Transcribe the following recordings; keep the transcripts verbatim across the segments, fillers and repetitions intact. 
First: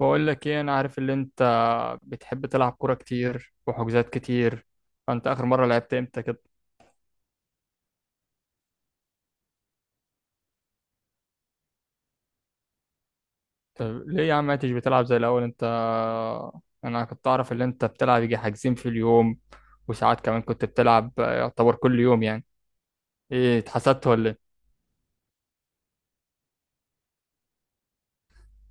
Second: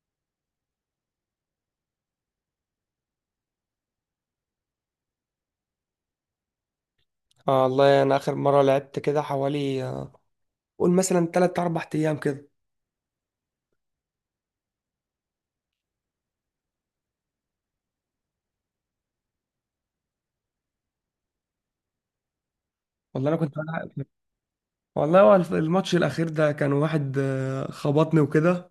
بقول لك ايه، انا عارف ان انت بتحب تلعب كوره كتير وحجوزات كتير. فانت اخر مره لعبت امتى كده؟ آه والله انا اخر مره لعبت كده حوالي آه، قول مثلا ثلاثة اربع ايام كده. طب ليه يا عم ما انتش بتلعب زي الاول انت؟ انا كنت اعرف ان انت بتلعب يجي حاجزين في اليوم، وساعات كمان كنت بتلعب يعتبر كل يوم يعني. والله انا كنت ايه، بلعب. اتحسدت ولا ايه؟ والله هو الف- الماتش الاخير ده كان واحد آه، خبطني وكده.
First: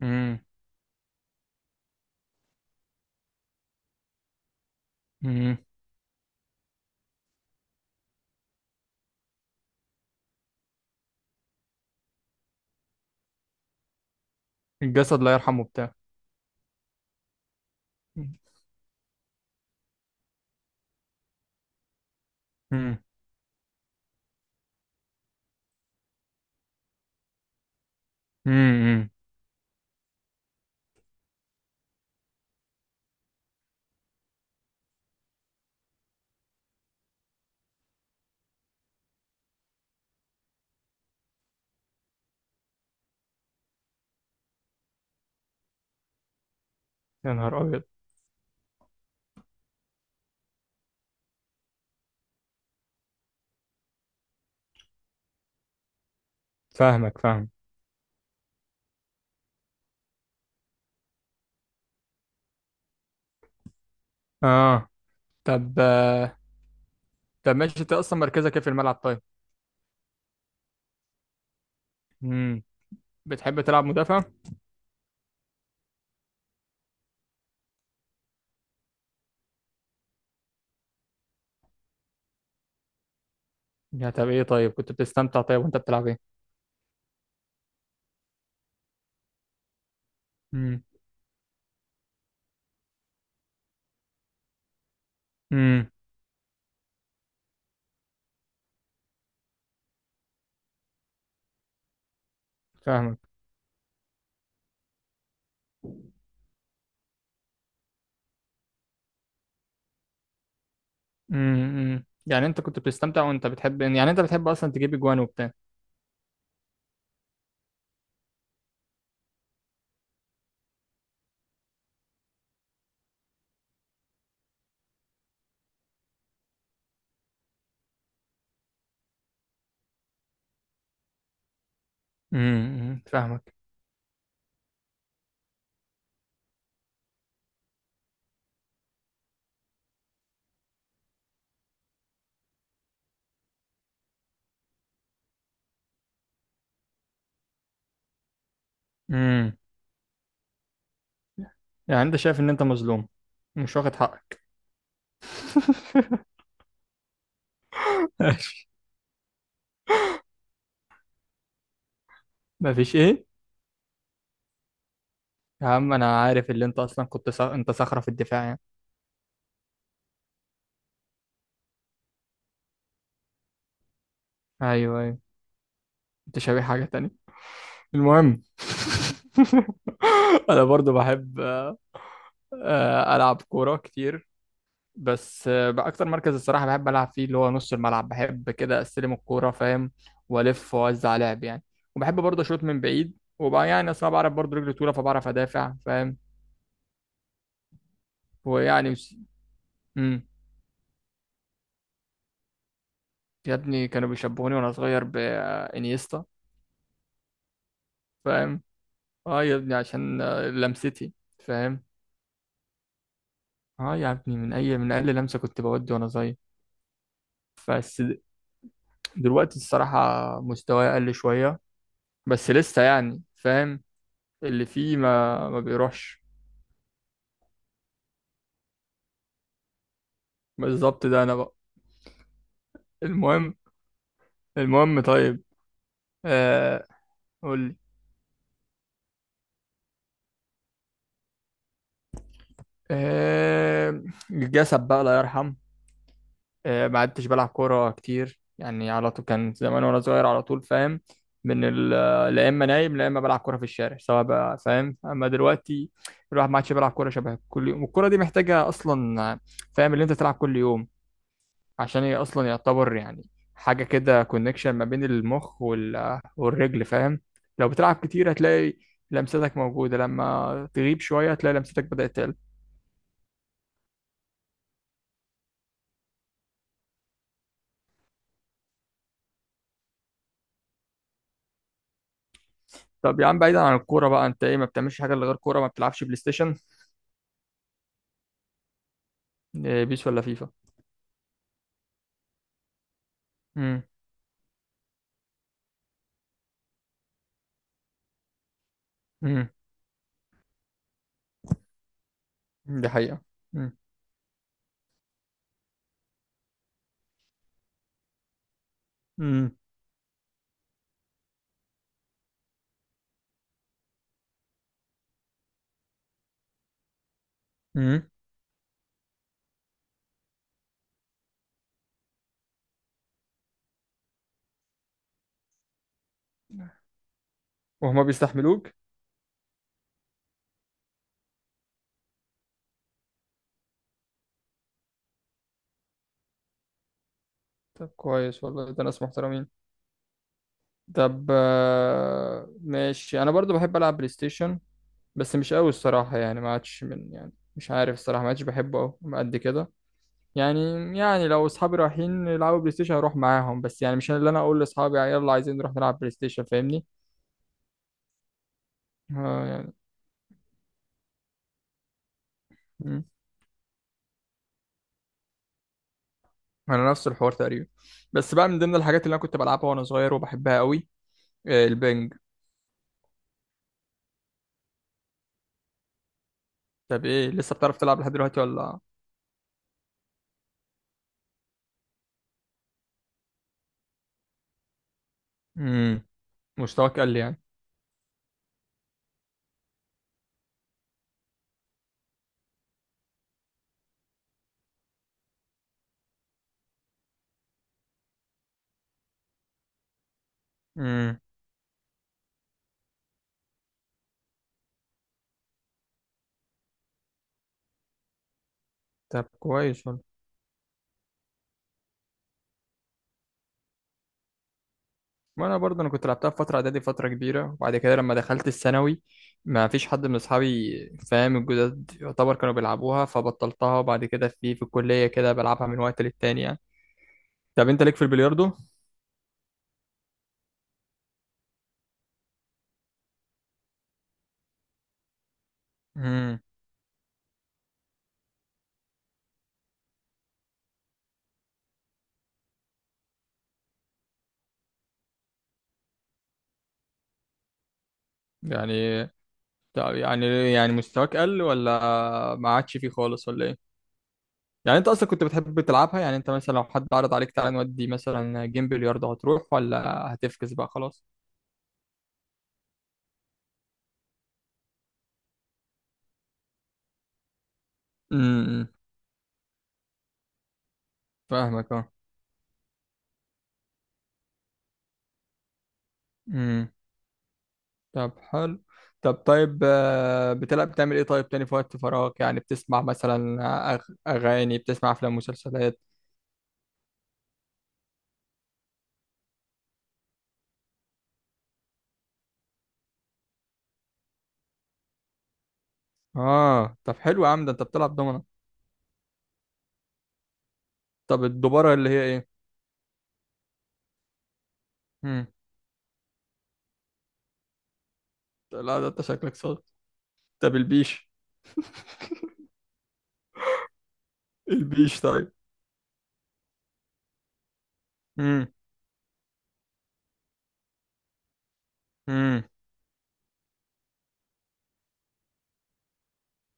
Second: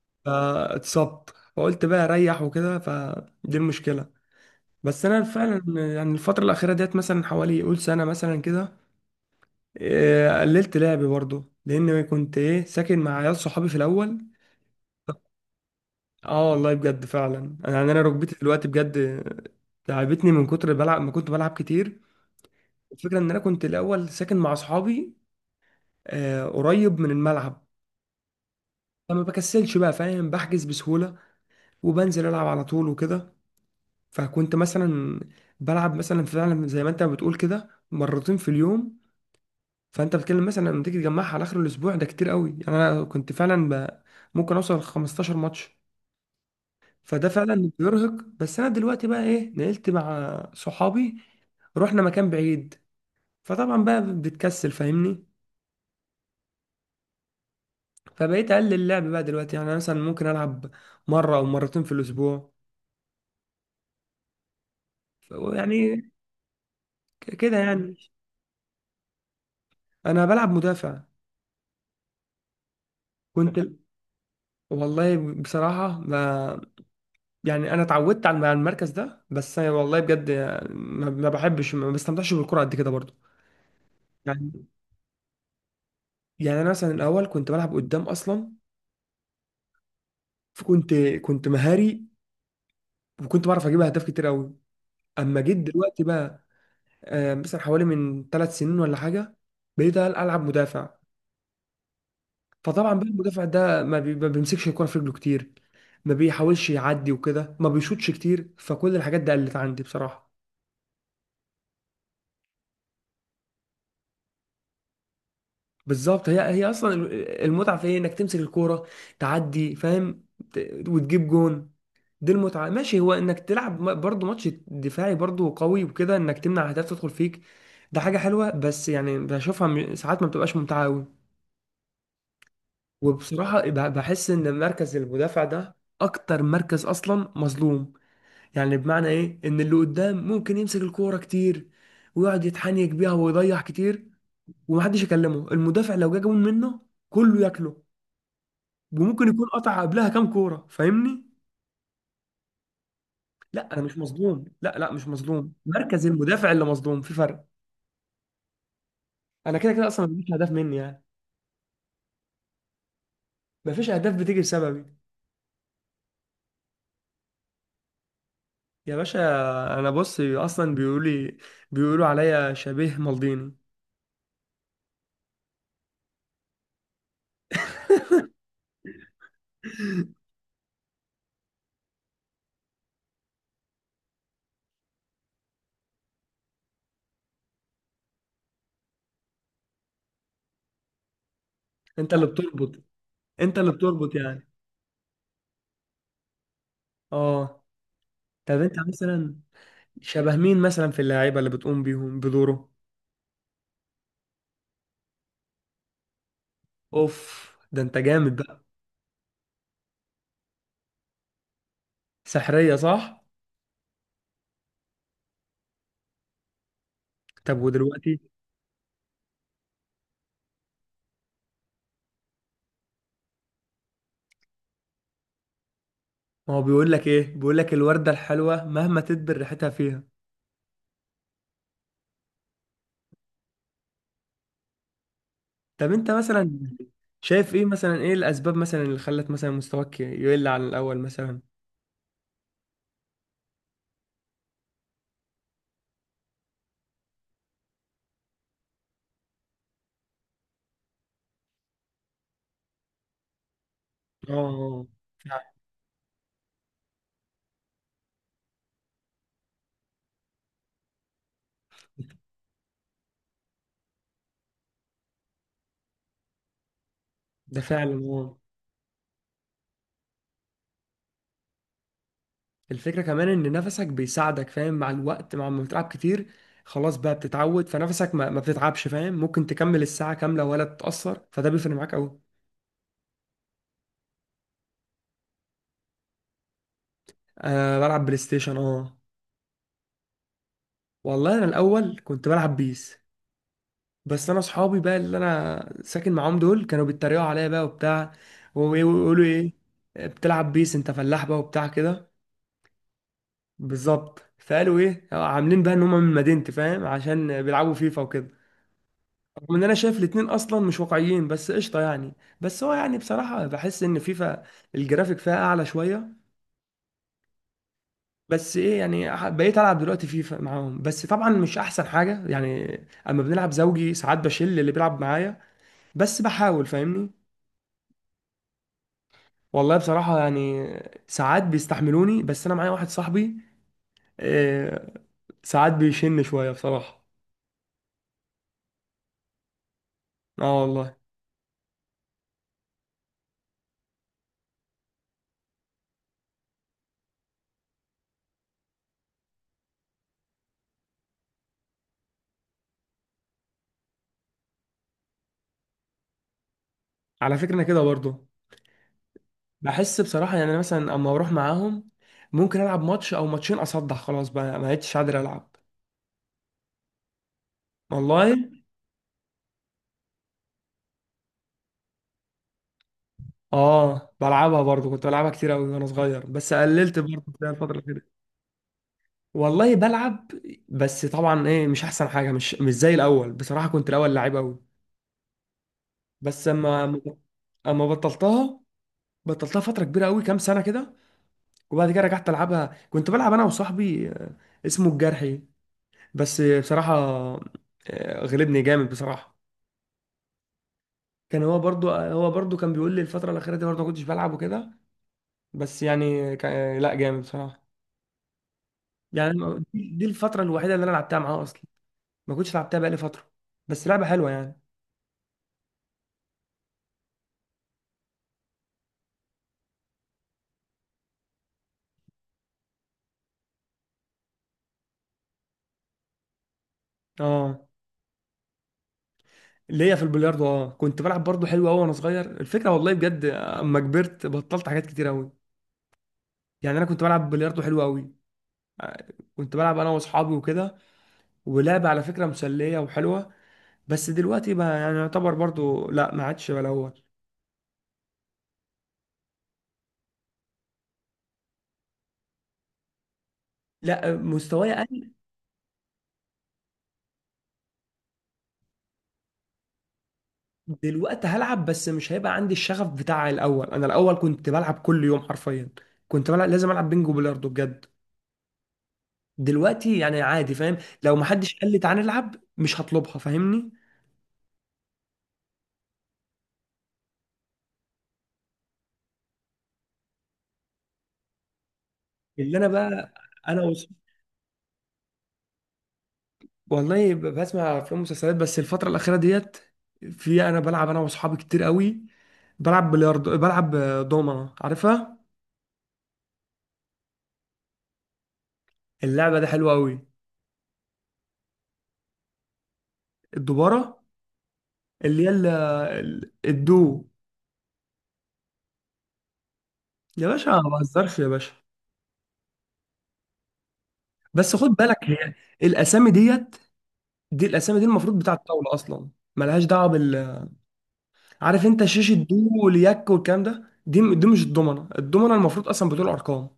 امم. فاتصبت. فقلت بقى اريح وكده فدي المشكله. بس انا امم. فعلا يعني الفتره الاخيره ديت مثلا حوالي قول سنه مثلا كده، آه، قللت لعبي برضه لان كنت ايه ساكن مع عيال صحابي في الاول. الجسد لا يرحمه بتاع. اه والله بجد فعلا يعني انا ركبتي دلوقتي بجد آه، تعبتني من كتر بلعب ما كنت بلعب كتير. امم. الفكرة ان انا كنت الاول ساكن مع اصحابي آه، قريب من الملعب. امم. فما بكسلش بقى، فاهم، بحجز بسهولة وبنزل العب على طول وكده. فكنت مثلا بلعب مثلا فعلا زي ما انت بتقول كده مرتين في اليوم. فانت بتتكلم مثلا لما تيجي تجمعها على اخر الاسبوع ده كتير قوي. يعني انا كنت فعلا ب... ممكن اوصل ل 15 ماتش. فده يا نهار فعلا ابيض. بيرهق. بس انا دلوقتي بقى ايه نقلت مع صحابي. رحنا مكان بعيد، فطبعا بقى بتكسل، فاهمني؟ فاهمك فاهم. فبقيت اقلل اللعب بقى دلوقتي. يعني أنا مثلا ممكن العب مره او مرتين في الاسبوع. اه. ف- طب يعني ك- كده طب ماشي، انت يعني. اصلا مركزك ايه في الملعب طيب؟ انا بلعب مدافع. امم. كنت بتحب تلعب مدافع؟ والله بصراحه، ما يعني انا اتعودت على على المركز ده. بس أنا والله بجد ما ما بحبش، ما بستمتعش بالكره قد كده برضه. يا طب ايه، يعني طيب كنت بتستمتع طيب وانت بتلعب ايه؟ يعني انا مثلا الاول كنت بلعب قدام اصلا. امم. فكنت كنت مهاري، وكنت بعرف اجيب اهداف كتير قوي. اما جيت امم. دلوقتي بقى آه، مثلا حوالي من ثلاث سنين ولا حاجه بقيت العب مدافع. فطبعا بقى فاهمك. المدافع ده ما بي- ما بيمسكش الكوره في رجله كتير، ما بيحاولش يعدي وكده، ما بيشوطش كتير. فكل الحاجات دي قلت عندي بصراحه. امم. يعني انت كنت بتستمتع، وانت بتحب يعني انت بتحب اصلا تجيب اجوان وبتاع. بالظبط، هي هي اصلا المتعه في ايه؟ انك تمسك الكوره، تعدي، فاهم، ت- وتجيب جون. دي المتعه. ماشي، هو انك تلعب م- برضه ماتش دفاعي برضه قوي وكده، انك تمنع اهداف تدخل فيك. ده حاجه حلوه، بس يعني بشوفها م- ساعات ما بتبقاش ممتعه قوي. امم. فاهمك. وبصراحه بح- بحس ان مركز المدافع ده اكتر مركز اصلا مظلوم. يعني بمعنى ايه؟ ان اللي قدام ممكن يمسك الكوره كتير، ويقعد يتحنيك بيها ويضيع كتير، ومحدش يكلمه. المدافع لو جه جون منه كله ياكله، وممكن يكون امم. قطع قبلها كام كوره، فاهمني؟ يعني انت شايف ان انت مظلوم؟ لا، مش انا واخد مش حقك. مظلوم، لا، لا، مش مظلوم، مركز المدافع اللي مظلوم في فرق. انا كده كده اصلا مفيش اهداف مني يعني. مفيش ايه؟ مفيش اهداف بتيجي بسببي. يا عم انا عارف اللي انت اصلا كنت صخ... انت صخرة في الدفاع يعني. يا باشا، انا بص اصلا بيقولي، بيقولوا عليا شبيه مالديني. ايوه، ايوه. انت شبيه حاجة تانية. المهم. انا برضو بحب آه، آه، العب كورة كتير. بس آه، بقى اكتر مركز الصراحه بحب العب فيه اللي هو نص الملعب، بحب كده استلم الكوره فاهم. والف واوزع لعب يعني. انت وبحب اللي برضه اشوط بتربط، من بعيد، انت وبقى اللي يعني اصلا بتربط بعرف يعني. برضه رجلي طويله فبعرف ادافع فاهم. اه. طب انت ويعني بس. مثلا مم. شبه مين مثلا في اللعيبة اللي بتقوم بيهم بدوره؟ يا ابني كانوا بيشبهوني وانا صغير بانيستا. اوف، ده انت جامد فاهم. بقى. اه يا ابني عشان آه، لمستي. فاهم. سحرية صح؟ اه يا ابني من اي من اقل لمسه كنت بودي وانا صغير. طب بس د- ودلوقتي؟ دلوقتي الصراحه مستواي اقل شويه. بس لسه يعني فاهم، اللي فيه ما ما بيروحش. ما هو بيقول لك ايه؟ بيقول لك الوردة الحلوة مهما تدبر ريحتها فيها. بالظبط ده انا بقى. المهم. المهم طيب. طب انت مثلا آه شايف قول ايه؟ لي. مثلا ايه الاسباب مثلا اللي خلت مثلا مستواك يقل عن الاول مثلا. آه الجسد بقى الله يرحم. آه ما عدتش بلعب كوره كتير يعني على طول، كان زمان وانا صغير على طول فاهم. من ال- لا اما نايم لا اما بلعب كوره في الشارع سواء بقى اه فاهم. اما فعلا. دلوقتي الواحد ما عادش بيلعب كوره شبه كل يوم، والكوره دي محتاجه اصلا فاهم اللي انت تلعب كل يوم، عشان هي اصلا يعتبر يعني حاجه كده كونكشن ما بين المخ وال... والرجل فاهم. ده لو فعلا بتلعب كتير اه. هتلاقي لمستك موجوده، لما تغيب شويه هتلاقي لمستك بدات تقل. الفكرة كمان ان نفسك بيساعدك فاهم، مع الوقت مع ما بتلعب كتير، خلاص بقى بتتعود فنفسك ما, ما بتتعبش، فاهم؟ ممكن تكمل الساعة كاملة ولا تتأثر، فده بيفرق معاك قوي. طب يا عم بعيدا عن الكوره بقى، انت ايه ما بتعملش حاجه إلا غير كوره؟ ما بتلعبش بلاي ستيشن؟ أه بلعب بلاي ستيشن اه. إيه، بيس ولا فيفا؟ والله انا الاول كنت بلعب بيس. امم. بس انا اصحابي بقى اللي انا ساكن معاهم دول كانوا بيتريقوا عليا بقى وبتاع، ويقولوا امم. ايه؟ بتلعب بيس انت؟ فلاح بقى وبتاع كده. دي حقيقه. امم. بالظبط. فقالوا ايه؟ عاملين بقى ان هم من مدينتي فاهم، عشان بيلعبوا فيفا وكده. رغم امم. ان انا شايف الاتنين اصلا مش واقعيين، بس قشطه يعني. بس هو يعني بصراحه بحس ان فيفا الجرافيك فيها اعلى شويه. امم. بس ايه يعني ح- بقيت العب دلوقتي فيفا معاهم، بس طبعا مش احسن حاجه يعني. اما بنلعب زوجي ساعات بشيل اللي بيلعب معايا، بس بحاول، فاهمني؟ وهما بيستحملوك؟ والله بصراحه يعني ساعات بيستحملوني، بس انا معايا واحد صاحبي آه، ساعات بيشن شويه بصراحه. طب كويس والله، ده ناس محترمين. اه والله. طب آه، ماشي انا برضو بحب العب بلاي ستيشن. بس مش قوي الصراحة يعني، ما عادش من يعني مش عارف الصراحة ما عادش بحبه أوي قد كده يعني يعني لو أصحابي رايحين يلعبوا بلاي ستيشن هروح معاهم، بس يعني مش أنا اللي أنا أقول لأصحابي يلا عايزين نروح نلعب بلاي ستيشن، فاهمني؟ على فكره انا كده برضه، آه يعني. بحس بصراحه يعني أنا مثلا اما اروح معاهم، ممكن العب مم. ماتش او ماتشين اصدع، خلاص بقى ما بقتش قادر العب. أنا نفس الحوار تقريبا. والله بس بقى من ضمن الحاجات اللي أنا كنت بلعبها وأنا صغير وبحبها أوي آه، البنج. اه بلعبها برضه. كنت بلعبها كتير قوي وانا صغير، بس قللت طب برضه إيه، في لسه بتعرف تلعب الفتره. لحد دلوقتي ولا؟ والله بلعب، بس طبعا ايه مش احسن حاجه. مش مش زي الاول بصراحه، كنت الاول لعيب قوي. مم. بس مستواك اما قل يعني. اما بطلتها. بطلتها فتره كبيره قوي كام سنه كده. وبعد كده رجعت العبها. كنت بلعب انا وصاحبي آه، اسمه الجرحي. بس بصراحه آه، غلبني جامد بصراحه. مم. كان هو برضو آه، هو برضو كان بيقول لي الفتره الاخيره دي برضو ما كنتش بلعب وكده. بس يعني كا- لا جامد بصراحه. طب يعني كويس دي والله. دي الفتره الوحيده اللي انا لعبتها معاه اصلا. ما كنتش لعبتها بقالي فتره. بس لعبه حلوه يعني. ما انا برضه انا كنت لعبتها في فتره اعدادي فتره كبيره، وبعد كده لما دخلت الثانوي ما فيش حد من اصحابي فاهم الجداد يعتبر كانوا بيلعبوها، فبطلتها. وبعد كده في في الكليه كده بلعبها من وقت للتاني يعني. اه. طب انت ليك في البلياردو؟ ليا في البلياردو اه. كنت بلعب برضه حلو قوي وانا صغير. الفكره والله بجد اما كبرت بطلت حاجات كتير قوي. امم. يعني انا كنت بلعب بلياردو حلو قوي. كنت بلعب انا واصحابي وكده. ولعبه على فكره مسليه وحلوه. بس دلوقتي بقى يعني يعتبر برضه، لا، ما عادش بقى الاول. يعني طب يعني يعني مستواك قل، ولا ما عادش فيه خالص ولا ايه؟ لا، مستواي يعني انت اصلا قل. كنت بتحب تلعبها يعني، انت مثلا لو حد عرض عليك تعالى نودي مثلا جيم بلياردو هتروح، ولا هتفكس بقى خلاص؟ دلوقتي هلعب بس مش هيبقى عندي الشغف بتاع الاول. انا الاول كنت بلعب كل يوم حرفيا. كنت بلعب، لازم العب بينجو بلياردو بجد. امم. دلوقتي يعني عادي، فاهم؟ لو محدش قال لي فاهمك. تعالى نلعب مش هطلبها، فاهمني؟ اه طب حلو. طب طيب آه، بتلعب بتعمل ايه طيب تاني في وقت فراغك يعني؟ اللي انا بتسمع بقى مثلا انا آه، وص... أغ- اغاني، بتسمع افلام، مسلسلات؟ والله ب- بسمع افلام ومسلسلات، بس الفتره الاخيره ديت في انا بلعب انا واصحابي كتير قوي. بلعب بلياردو، بلعب آه، دومنه، عارفها؟ اه طب حلو يا عم، ده انت بتلعب دومنة. اللعبه دي حلوه قوي. طب الدوبارة اللي هي ايه؟ الدوباره اللي امم. هي ال- ال- الدو. لا ده انت شكلك صاد. يا باشا طب ما البيش. بهزرش يا باشا. بس خد بالك، البيش طيب. هي الاسامي ديت، دي الاسامي دي المفروض بتاعه امم. الطاوله اصلا. ملهاش دعوه بال، عارف انت شاشه دو امم. واليك والكلام ده، دي دي مش الضمنه. الضمنه المفروض اصلا بتقول ارقام.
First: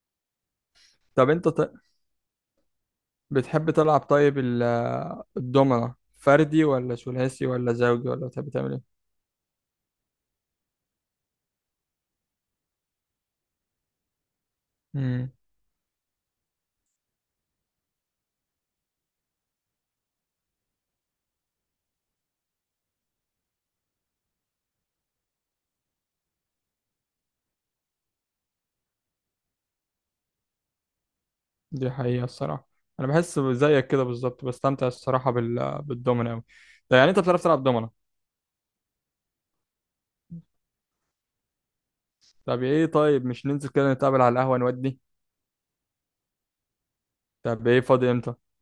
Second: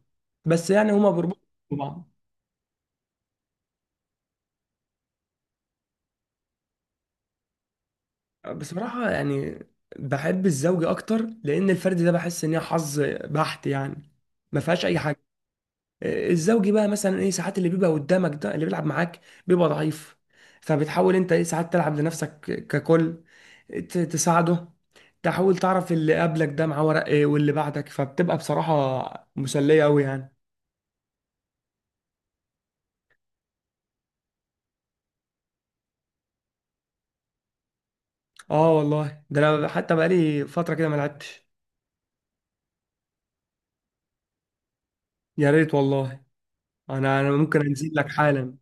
بس يعني هما طب بيربطوا انت ط... ببعض. بتحب تلعب طيب ال- الدومنة فردي، ولا ثلاثي، ولا زوجي، ولا بتحب تعمل ايه؟ بصراحة يعني بحب الزوجي أكتر، لأن الفرد ده بحس إن هي حظ بحت يعني، ما فيهاش أي حاجة. مم. الزوجي بقى مثلا إيه؟ ساعات اللي بيبقى قدامك ده اللي بيلعب معاك بيبقى ضعيف، فبتحاول أنت إيه ساعات تلعب لنفسك ككل، ت- تساعده، تحاول تعرف اللي قبلك ده معاه ورق إيه، واللي بعدك، فبتبقى بصراحة مسلية أوي يعني. دي حقيقة الصراحة. أنا بحس زيك كده بالظبط، بستمتع الصراحة بال... بالدومينو أوي. طب يعني أنت بتعرف تلعب دومينو. آه والله، ده أنا حتى بقالي فترة كده ما لعبتش. طب إيه طيب، مش ننزل كده نتقابل على القهوة نودي؟ يا ريت والله. أنا أنا ممكن طب إيه، أنزل لك فاضي إمتى؟ حالا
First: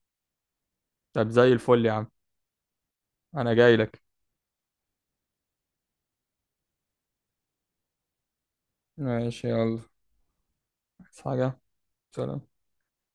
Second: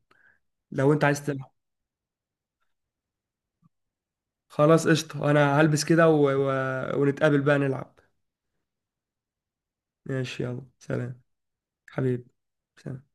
لو أنت عايز طب تلعب. زي الفل يا عم. أنا جاي لك. خلاص قشطة، انا هلبس كده و... و... ونتقابل بقى نلعب. ماشي يلا. ماشي، يلا، عايز سلام حاجة؟ حبيبي، سلام. سلام.